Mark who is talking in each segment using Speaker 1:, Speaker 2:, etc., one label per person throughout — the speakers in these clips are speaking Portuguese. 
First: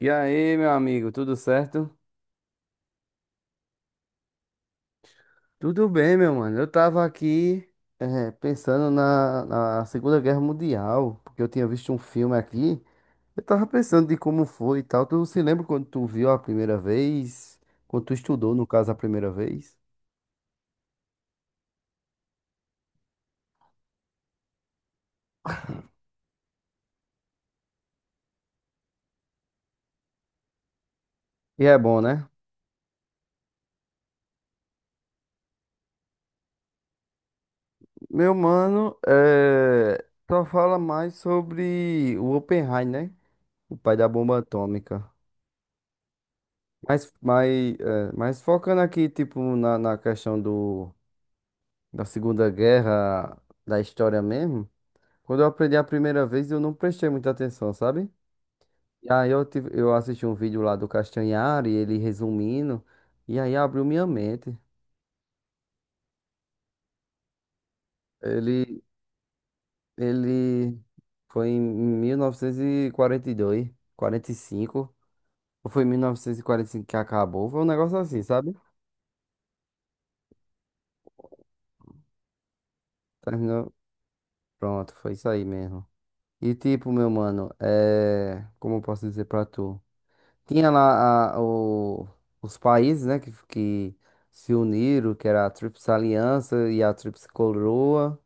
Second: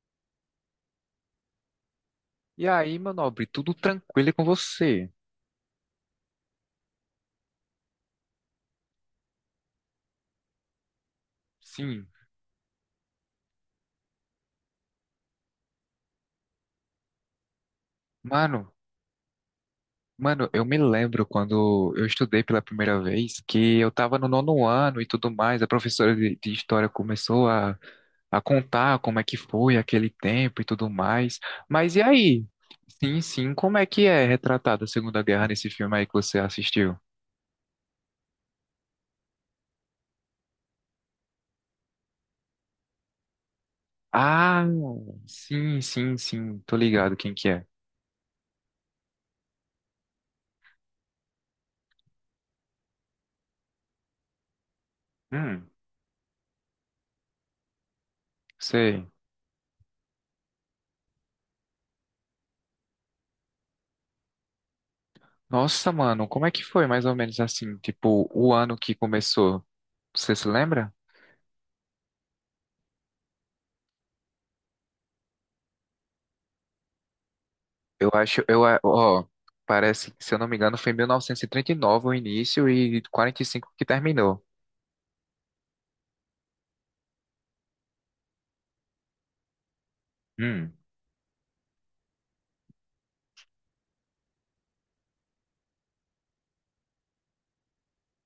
Speaker 1: E aí, meu amigo, tudo certo?
Speaker 2: E aí, meu nobre, tudo tranquilo com você?
Speaker 1: Tudo bem, meu mano. Eu tava aqui pensando na Segunda Guerra Mundial, porque eu tinha visto um
Speaker 2: Sim.
Speaker 1: filme aqui. Eu tava pensando de como foi e tal. Tu se lembra quando tu viu a primeira vez? Quando tu estudou, no
Speaker 2: Mano,
Speaker 1: caso, a primeira vez?
Speaker 2: mano, eu me lembro quando eu estudei pela primeira vez que eu tava no nono ano e tudo mais, a professora de história começou a contar como é que foi aquele tempo e tudo mais.
Speaker 1: E é
Speaker 2: Mas
Speaker 1: bom,
Speaker 2: e
Speaker 1: né?
Speaker 2: aí? Sim, sim, como é que é retratada a Segunda Guerra nesse filme aí que você assistiu?
Speaker 1: Meu mano, só fala mais sobre o Oppenheimer, né? O pai da bomba
Speaker 2: Ah,
Speaker 1: atômica.
Speaker 2: sim, sim, sim, tô
Speaker 1: Mas,
Speaker 2: ligado quem
Speaker 1: mas,
Speaker 2: que é.
Speaker 1: mas focando aqui, tipo, na questão do. Da Segunda Guerra, da história mesmo, quando eu
Speaker 2: Hum,
Speaker 1: aprendi a primeira vez, eu não prestei muita atenção, sabe?
Speaker 2: sei.
Speaker 1: E aí eu assisti um vídeo lá do Castanhari, ele resumindo, e aí abriu minha mente.
Speaker 2: Nossa, mano, como é que foi mais ou menos assim? Tipo, o ano
Speaker 1: Ele,
Speaker 2: que começou, você se
Speaker 1: ele
Speaker 2: lembra?
Speaker 1: foi em 1942, 45, ou foi em 1945 que acabou, foi um negócio
Speaker 2: Eu
Speaker 1: assim,
Speaker 2: acho,
Speaker 1: sabe?
Speaker 2: ó, parece que, se eu não me engano, foi em 1939 o início e
Speaker 1: Terminou,
Speaker 2: 45 que terminou.
Speaker 1: pronto, foi isso aí mesmo. E tipo, meu mano, é, como eu posso dizer pra tu? Tinha
Speaker 2: Hum,
Speaker 1: os países, né, que se uniram, que era a Tríplice Aliança e a Tríplice Coroa,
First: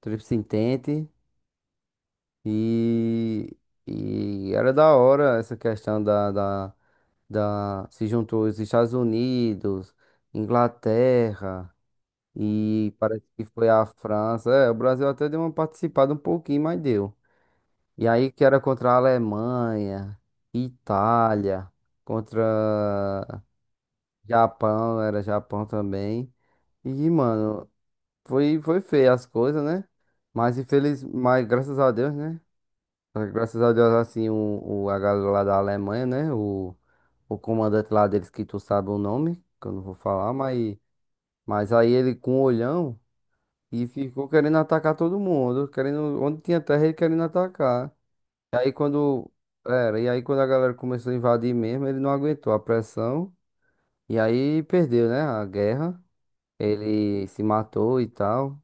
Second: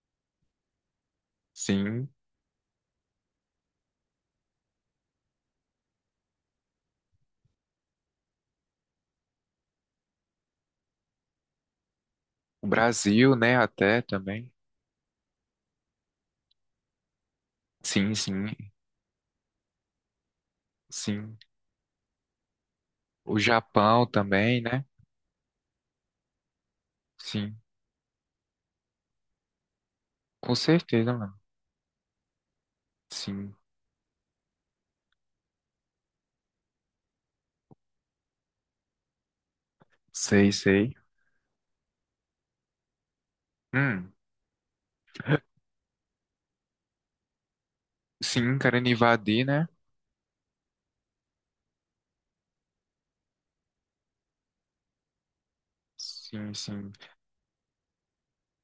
Speaker 1: Tríplice Entente,
Speaker 2: sim.
Speaker 1: e, e era da hora essa questão da Se juntou os Estados Unidos, Inglaterra,
Speaker 2: O
Speaker 1: e parece
Speaker 2: Brasil,
Speaker 1: que
Speaker 2: né,
Speaker 1: foi a
Speaker 2: até
Speaker 1: França.
Speaker 2: também.
Speaker 1: É, o Brasil até deu uma participada um pouquinho, mas deu. E
Speaker 2: Sim,
Speaker 1: aí que
Speaker 2: sim,
Speaker 1: era contra a Alemanha,
Speaker 2: sim.
Speaker 1: Itália, contra.
Speaker 2: O Japão também, né?
Speaker 1: Japão, era Japão também. E,
Speaker 2: Sim.
Speaker 1: mano, foi feia as coisas, né?
Speaker 2: Com
Speaker 1: Mas infeliz,
Speaker 2: certeza, mano.
Speaker 1: mas graças a Deus, né?
Speaker 2: Sim.
Speaker 1: Graças a Deus, assim, a galera lá da Alemanha, né? O comandante lá deles, que tu sabe o nome, que eu não vou falar,
Speaker 2: Sei, sei.
Speaker 1: mas aí ele com o olhão e
Speaker 2: Hum,
Speaker 1: ficou querendo atacar todo mundo, querendo, onde tinha terra ele querendo atacar. E
Speaker 2: sim,
Speaker 1: aí
Speaker 2: querendo invadir, né?
Speaker 1: e aí quando a galera começou a invadir mesmo, ele não aguentou a pressão e aí perdeu, né, a guerra.
Speaker 2: Sim, sim,
Speaker 1: Ele se matou e tal.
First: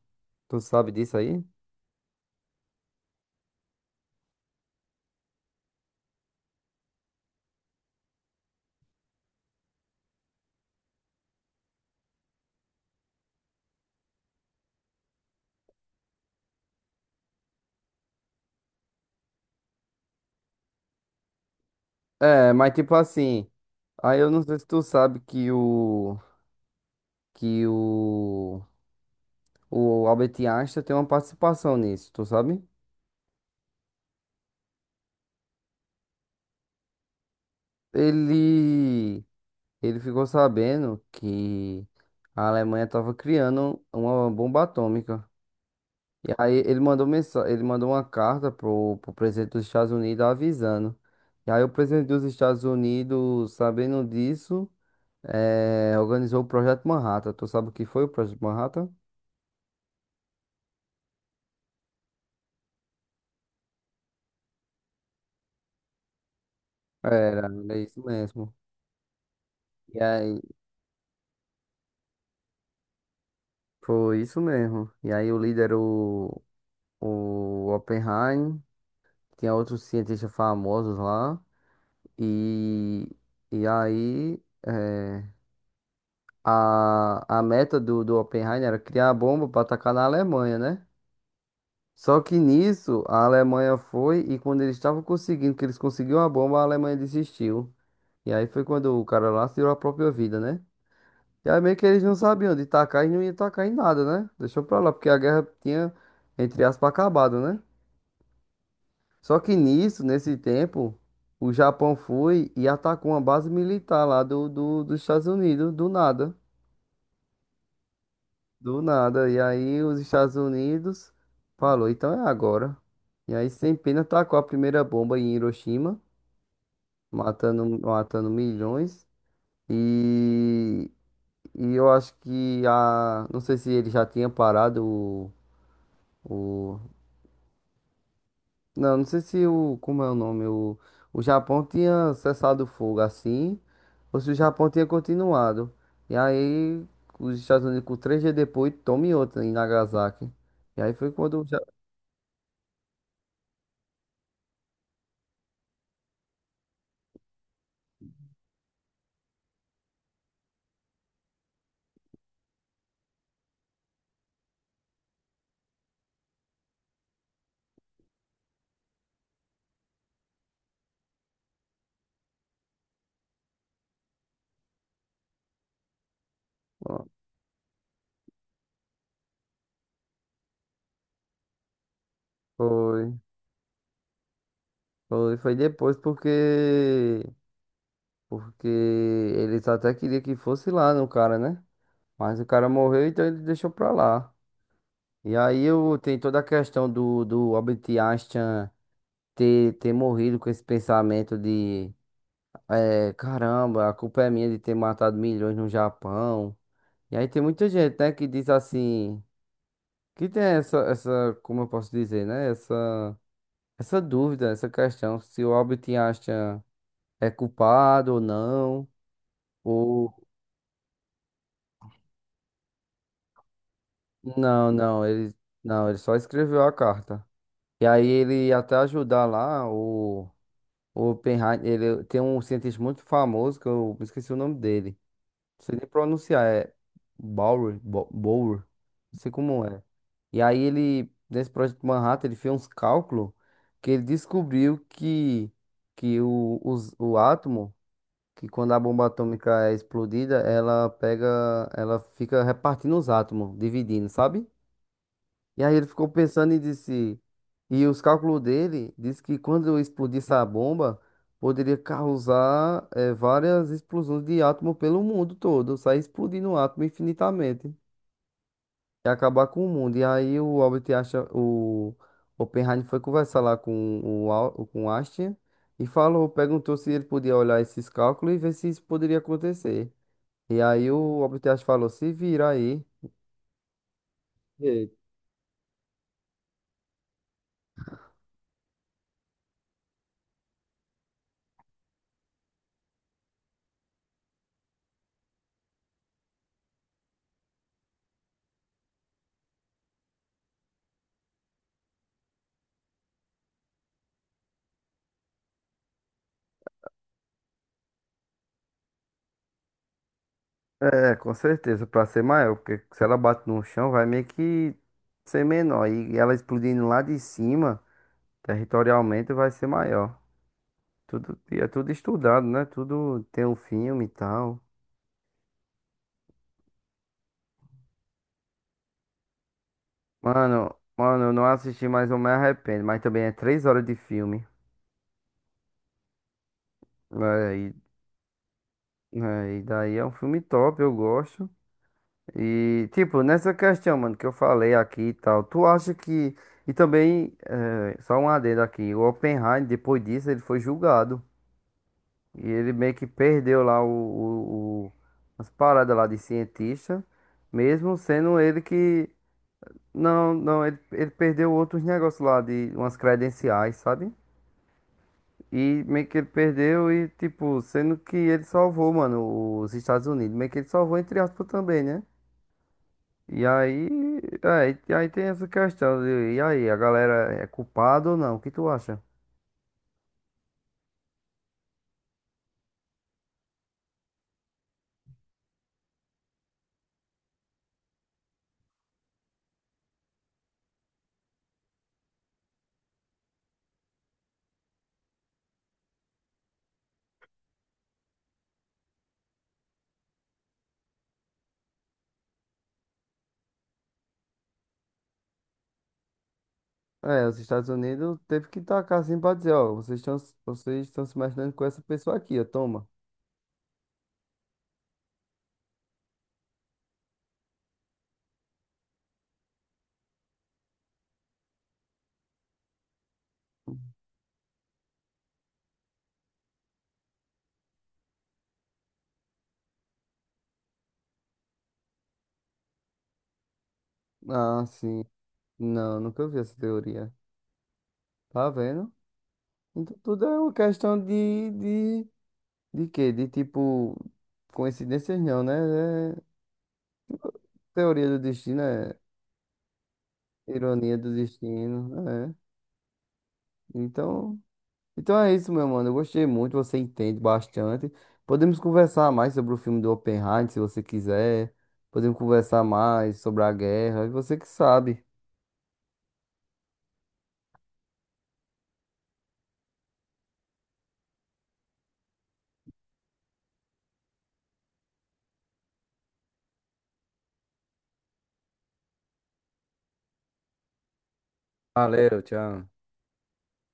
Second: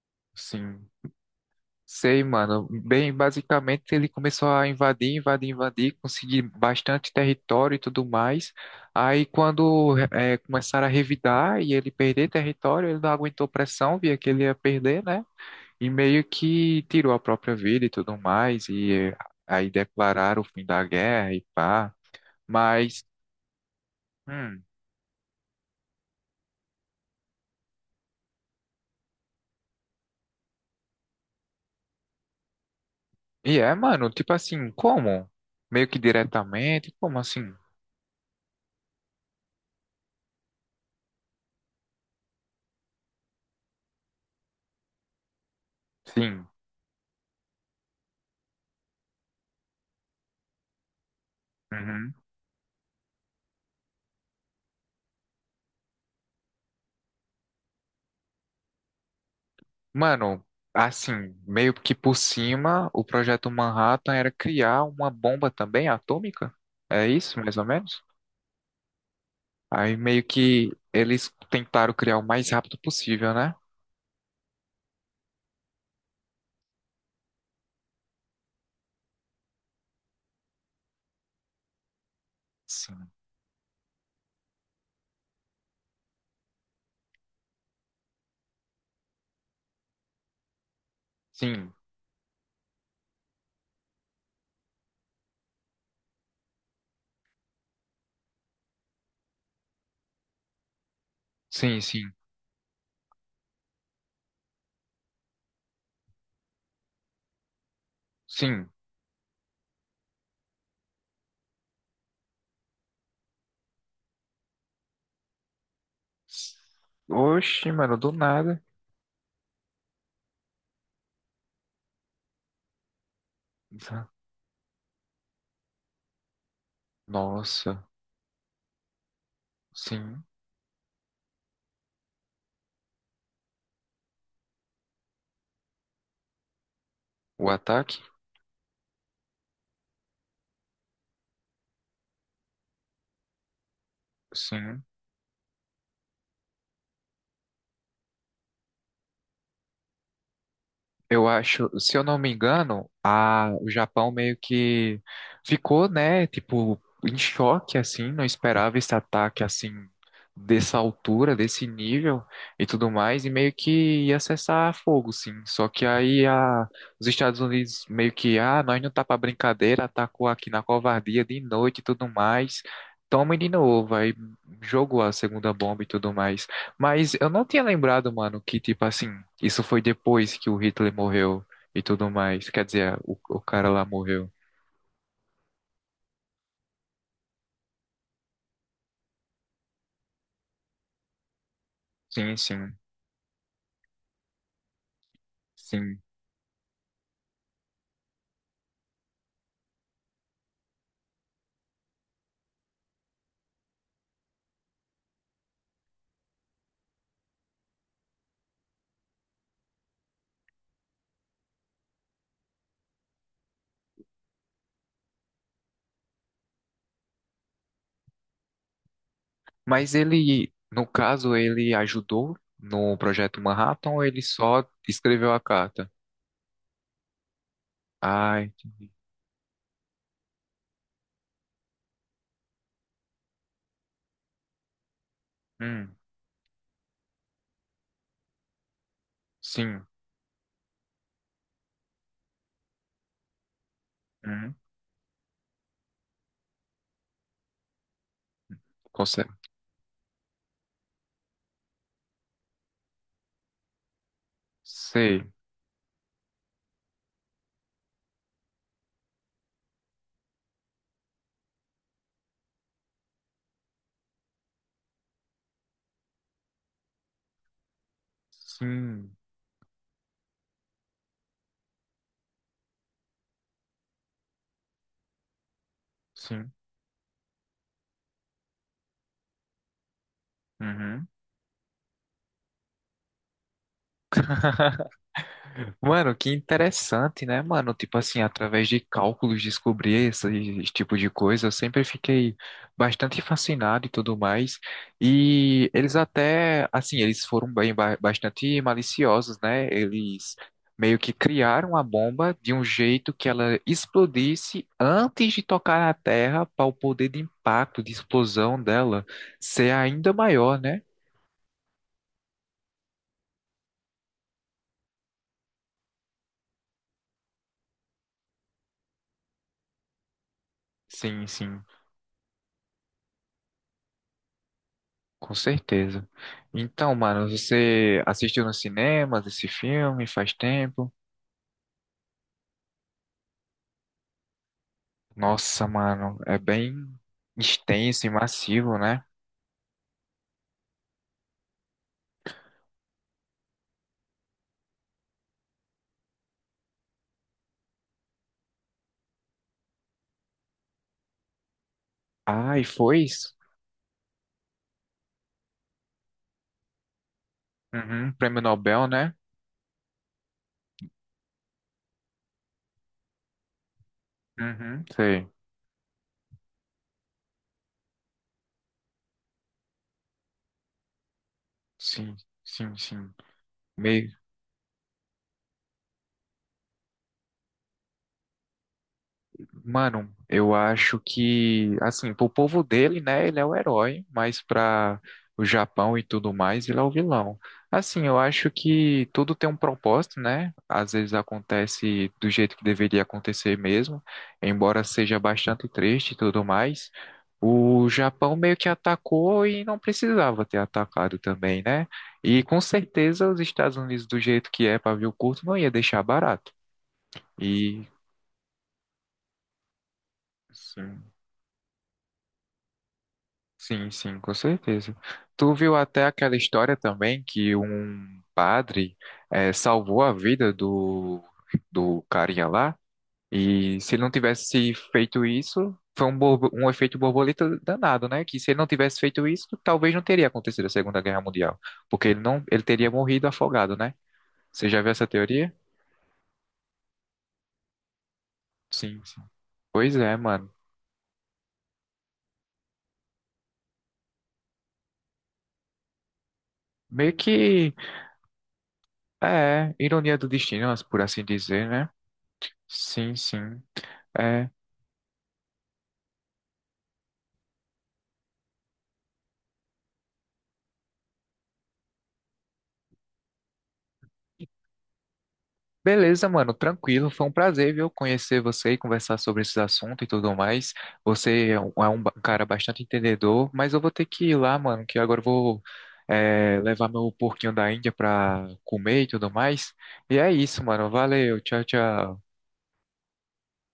Speaker 1: Tu
Speaker 2: sim.
Speaker 1: sabe disso aí?
Speaker 2: Sei, mano. Bem, basicamente ele começou a invadir, invadir, invadir, conseguir bastante território e tudo mais. Aí quando começaram a revidar e ele perder território, ele não aguentou pressão, via que ele ia perder, né? E meio que tirou a própria vida e tudo mais. E aí declararam o fim da guerra e pá.
Speaker 1: É, mas tipo
Speaker 2: Mas,
Speaker 1: assim, aí eu não sei
Speaker 2: hum,
Speaker 1: se tu sabe que o Albert Einstein tem uma participação nisso, tu sabe?
Speaker 2: e é, mano, tipo assim, como? Meio que diretamente, como assim?
Speaker 1: Ele ele ficou sabendo que a Alemanha estava criando uma bomba atômica. E
Speaker 2: Sim.
Speaker 1: aí ele ele mandou uma carta pro presidente dos Estados Unidos avisando. E aí o presidente
Speaker 2: Uhum.
Speaker 1: dos Estados Unidos, sabendo disso, organizou o Projeto Manhattan. Tu sabe o que foi o Projeto Manhattan?
Speaker 2: Mano, assim, meio que por cima, o projeto Manhattan era criar uma bomba também atômica? É isso,
Speaker 1: Era,
Speaker 2: mais ou
Speaker 1: é isso
Speaker 2: menos?
Speaker 1: mesmo.
Speaker 2: Aí
Speaker 1: E
Speaker 2: meio
Speaker 1: aí,
Speaker 2: que eles tentaram criar o mais rápido possível, né?
Speaker 1: foi isso mesmo. E aí o líder, o Oppenheim, tinha outros cientistas famosos lá. E,
Speaker 2: Sim.
Speaker 1: e aí, é, a meta do Oppenheim era criar a bomba para atacar na Alemanha, né?
Speaker 2: Sim,
Speaker 1: Só que nisso, a Alemanha foi e quando eles estavam conseguindo, que eles conseguiram a bomba, a Alemanha desistiu. E aí foi quando o cara lá tirou a própria vida, né? E aí meio
Speaker 2: sim,
Speaker 1: que eles
Speaker 2: sim,
Speaker 1: não sabiam de tacar e não ia tacar em nada, né? Deixou pra lá, porque a guerra tinha, entre aspas, acabado, né?
Speaker 2: sim.
Speaker 1: Só que nisso, nesse tempo, o Japão foi e atacou uma base militar lá dos Estados Unidos, do nada.
Speaker 2: Oxi, mano, do nada.
Speaker 1: Do nada. E aí os Estados Unidos falou, então é agora. E aí sem pena tacou a primeira bomba em Hiroshima, matando,
Speaker 2: Nossa,
Speaker 1: matando milhões.
Speaker 2: sim.
Speaker 1: E, e eu acho que a. Não sei se ele já tinha parado o. O
Speaker 2: O ataque?
Speaker 1: Não, não sei se como é o nome, o Japão tinha cessado o fogo assim, ou se o Japão
Speaker 2: Sim.
Speaker 1: tinha continuado. E aí, os Estados Unidos, com 3 dias depois, tome outra em Nagasaki. E aí foi
Speaker 2: Eu
Speaker 1: quando o Japão.
Speaker 2: acho, se eu não me engano, o Japão meio que ficou, né, tipo, em choque, assim, não esperava esse ataque, assim, dessa altura, desse nível e tudo mais, e meio que ia cessar fogo, sim. Só que aí os Estados Unidos meio que, ah, nós não tá pra brincadeira, atacou aqui na covardia de noite e tudo mais, toma de novo, aí jogou a segunda bomba e tudo mais. Mas eu não tinha lembrado, mano, que, tipo assim, isso foi depois que o Hitler morreu e tudo mais. Quer dizer,
Speaker 1: Foi,
Speaker 2: o cara lá morreu.
Speaker 1: foi depois porque, porque eles até queriam que fosse lá no cara, né?
Speaker 2: Sim,
Speaker 1: Mas o cara
Speaker 2: sim,
Speaker 1: morreu, então ele deixou pra lá. E aí eu,
Speaker 2: sim.
Speaker 1: tem toda a questão do, do Albert Einstein ter morrido com esse pensamento de É, caramba, a culpa é minha de ter matado milhões no Japão. E aí tem muita gente, né, que diz assim, que tem como eu posso dizer, né, essa dúvida, essa questão, se o Albert Einstein é culpado ou não,
Speaker 2: Mas
Speaker 1: ou.
Speaker 2: ele, no caso, ele ajudou no projeto Manhattan ou ele só
Speaker 1: Não, não,
Speaker 2: escreveu
Speaker 1: ele,
Speaker 2: a
Speaker 1: não,
Speaker 2: carta?
Speaker 1: ele só escreveu a carta. E aí
Speaker 2: Ah,
Speaker 1: ele ia até
Speaker 2: entendi.
Speaker 1: ajudar lá, o Oppenheimer, ele tem um cientista muito famoso, que eu esqueci o nome dele. Não sei nem
Speaker 2: Hum,
Speaker 1: pronunciar, é Bower, não sei como é.
Speaker 2: sim.
Speaker 1: E aí ele, nesse projeto Manhattan, ele fez uns cálculos que ele
Speaker 2: Hum,
Speaker 1: descobriu que o átomo, que quando a bomba
Speaker 2: consegue.
Speaker 1: atômica é explodida, ela pega, ela fica repartindo os átomos, dividindo, sabe?
Speaker 2: Sei.
Speaker 1: E aí ele ficou pensando e disse, e os cálculos dele diz que quando eu explodisse a bomba, poderia causar várias explosões de átomo pelo mundo todo, sair explodindo o átomo infinitamente e
Speaker 2: Sim,
Speaker 1: acabar com o mundo. E aí o Albert Einstein, o Oppenheimer foi conversar lá com com o Einstein e falou,
Speaker 2: sim.
Speaker 1: perguntou se ele podia olhar esses cálculos e ver se isso poderia acontecer. E aí
Speaker 2: Uhum.
Speaker 1: o Albert Einstein falou, se vira aí.
Speaker 2: Mano, que interessante, né, mano? Tipo assim, através de cálculos descobrir esse tipo de coisa, eu sempre fiquei bastante fascinado e tudo mais. E eles até, assim, eles foram bem bastante maliciosos, né? Eles meio que criaram a bomba de um jeito que ela explodisse antes de tocar na Terra, para o poder de impacto, de explosão dela ser ainda maior, né?
Speaker 1: É, com certeza, pra ser maior, porque se ela bate no chão, vai meio que ser menor. E ela explodindo lá de cima, territorialmente, vai ser maior.
Speaker 2: Sim,
Speaker 1: Tudo, e
Speaker 2: sim.
Speaker 1: é tudo estudado, né? Tudo tem um filme e tal.
Speaker 2: Com certeza. Então, mano, você assistiu nos cinemas esse filme faz
Speaker 1: Mano,
Speaker 2: tempo?
Speaker 1: mano, eu não assisti, mas eu me arrependo. Mas também é 3 horas de filme.
Speaker 2: Nossa, mano, é bem
Speaker 1: É, e,
Speaker 2: extenso e massivo, né?
Speaker 1: é, e daí é um filme top, eu gosto. E, tipo, nessa questão, mano, que eu falei aqui e tal, tu acha que. E também, é, só um adendo aqui, o Oppenheimer, depois disso, ele foi julgado. E
Speaker 2: Ah, e
Speaker 1: ele meio
Speaker 2: foi
Speaker 1: que
Speaker 2: isso?
Speaker 1: perdeu lá as paradas lá de cientista, mesmo
Speaker 2: Uhum,
Speaker 1: sendo
Speaker 2: prêmio
Speaker 1: ele
Speaker 2: Nobel,
Speaker 1: que.
Speaker 2: né?
Speaker 1: Não, não, ele perdeu outros negócios lá de umas credenciais, sabe?
Speaker 2: Uhum, sei.
Speaker 1: E meio que ele perdeu e, tipo, sendo que ele salvou, mano, os Estados Unidos. Meio que ele salvou, entre aspas, também, né?
Speaker 2: Sim, sim, sim.
Speaker 1: E aí, e aí tem essa questão de, e aí, a galera é culpada ou não? O que tu acha?
Speaker 2: Mano, eu acho que, assim, pro povo dele, né, ele é o herói, mas pra o Japão e tudo mais, ele é o vilão. Assim, eu acho que tudo tem um propósito, né? Às vezes acontece do jeito que deveria acontecer mesmo, embora seja bastante triste e tudo mais. O Japão meio que atacou e não precisava ter atacado também, né? E com certeza os Estados Unidos, do jeito que é pavio curto, não ia deixar barato.
Speaker 1: É, os Estados
Speaker 2: E,
Speaker 1: Unidos teve que tacar assim pra dizer, ó, vocês estão
Speaker 2: sim.
Speaker 1: se imaginando com essa pessoa aqui, ó, toma.
Speaker 2: Sim, sim, com certeza. Tu viu até aquela história também que um padre salvou a vida do carinha lá, e se ele não tivesse feito isso, foi um efeito borboleta danado, né? Que se ele não tivesse feito isso, talvez não teria acontecido a Segunda Guerra Mundial, porque ele não, ele teria morrido afogado, né?
Speaker 1: Ah,
Speaker 2: Você já viu
Speaker 1: sim.
Speaker 2: essa teoria?
Speaker 1: Não, nunca vi essa teoria. Tá vendo?
Speaker 2: Sim, sim. Pois
Speaker 1: Então
Speaker 2: é,
Speaker 1: tudo é uma
Speaker 2: mano.
Speaker 1: questão de quê? De tipo, coincidências não, né? É
Speaker 2: Meio que
Speaker 1: teoria do destino, é
Speaker 2: é ironia do destino,
Speaker 1: ironia
Speaker 2: por
Speaker 1: do
Speaker 2: assim dizer,
Speaker 1: destino,
Speaker 2: né?
Speaker 1: é.
Speaker 2: Sim, sim.
Speaker 1: Então,
Speaker 2: É.
Speaker 1: Então é isso, meu mano. Eu gostei muito, você entende bastante. Podemos conversar mais sobre o filme do Oppenheimer, se você quiser. Podemos conversar mais sobre a guerra, você que sabe.
Speaker 2: Beleza, mano, tranquilo. Foi um prazer, viu, conhecer você e conversar sobre esses assuntos e tudo mais. Você é um cara bastante entendedor, mas eu vou ter que ir lá, mano, que agora eu vou é, levar meu porquinho da Índia pra comer e tudo mais. E é isso, mano. Valeu, tchau,
Speaker 1: Valeu,
Speaker 2: tchau.
Speaker 1: tchau.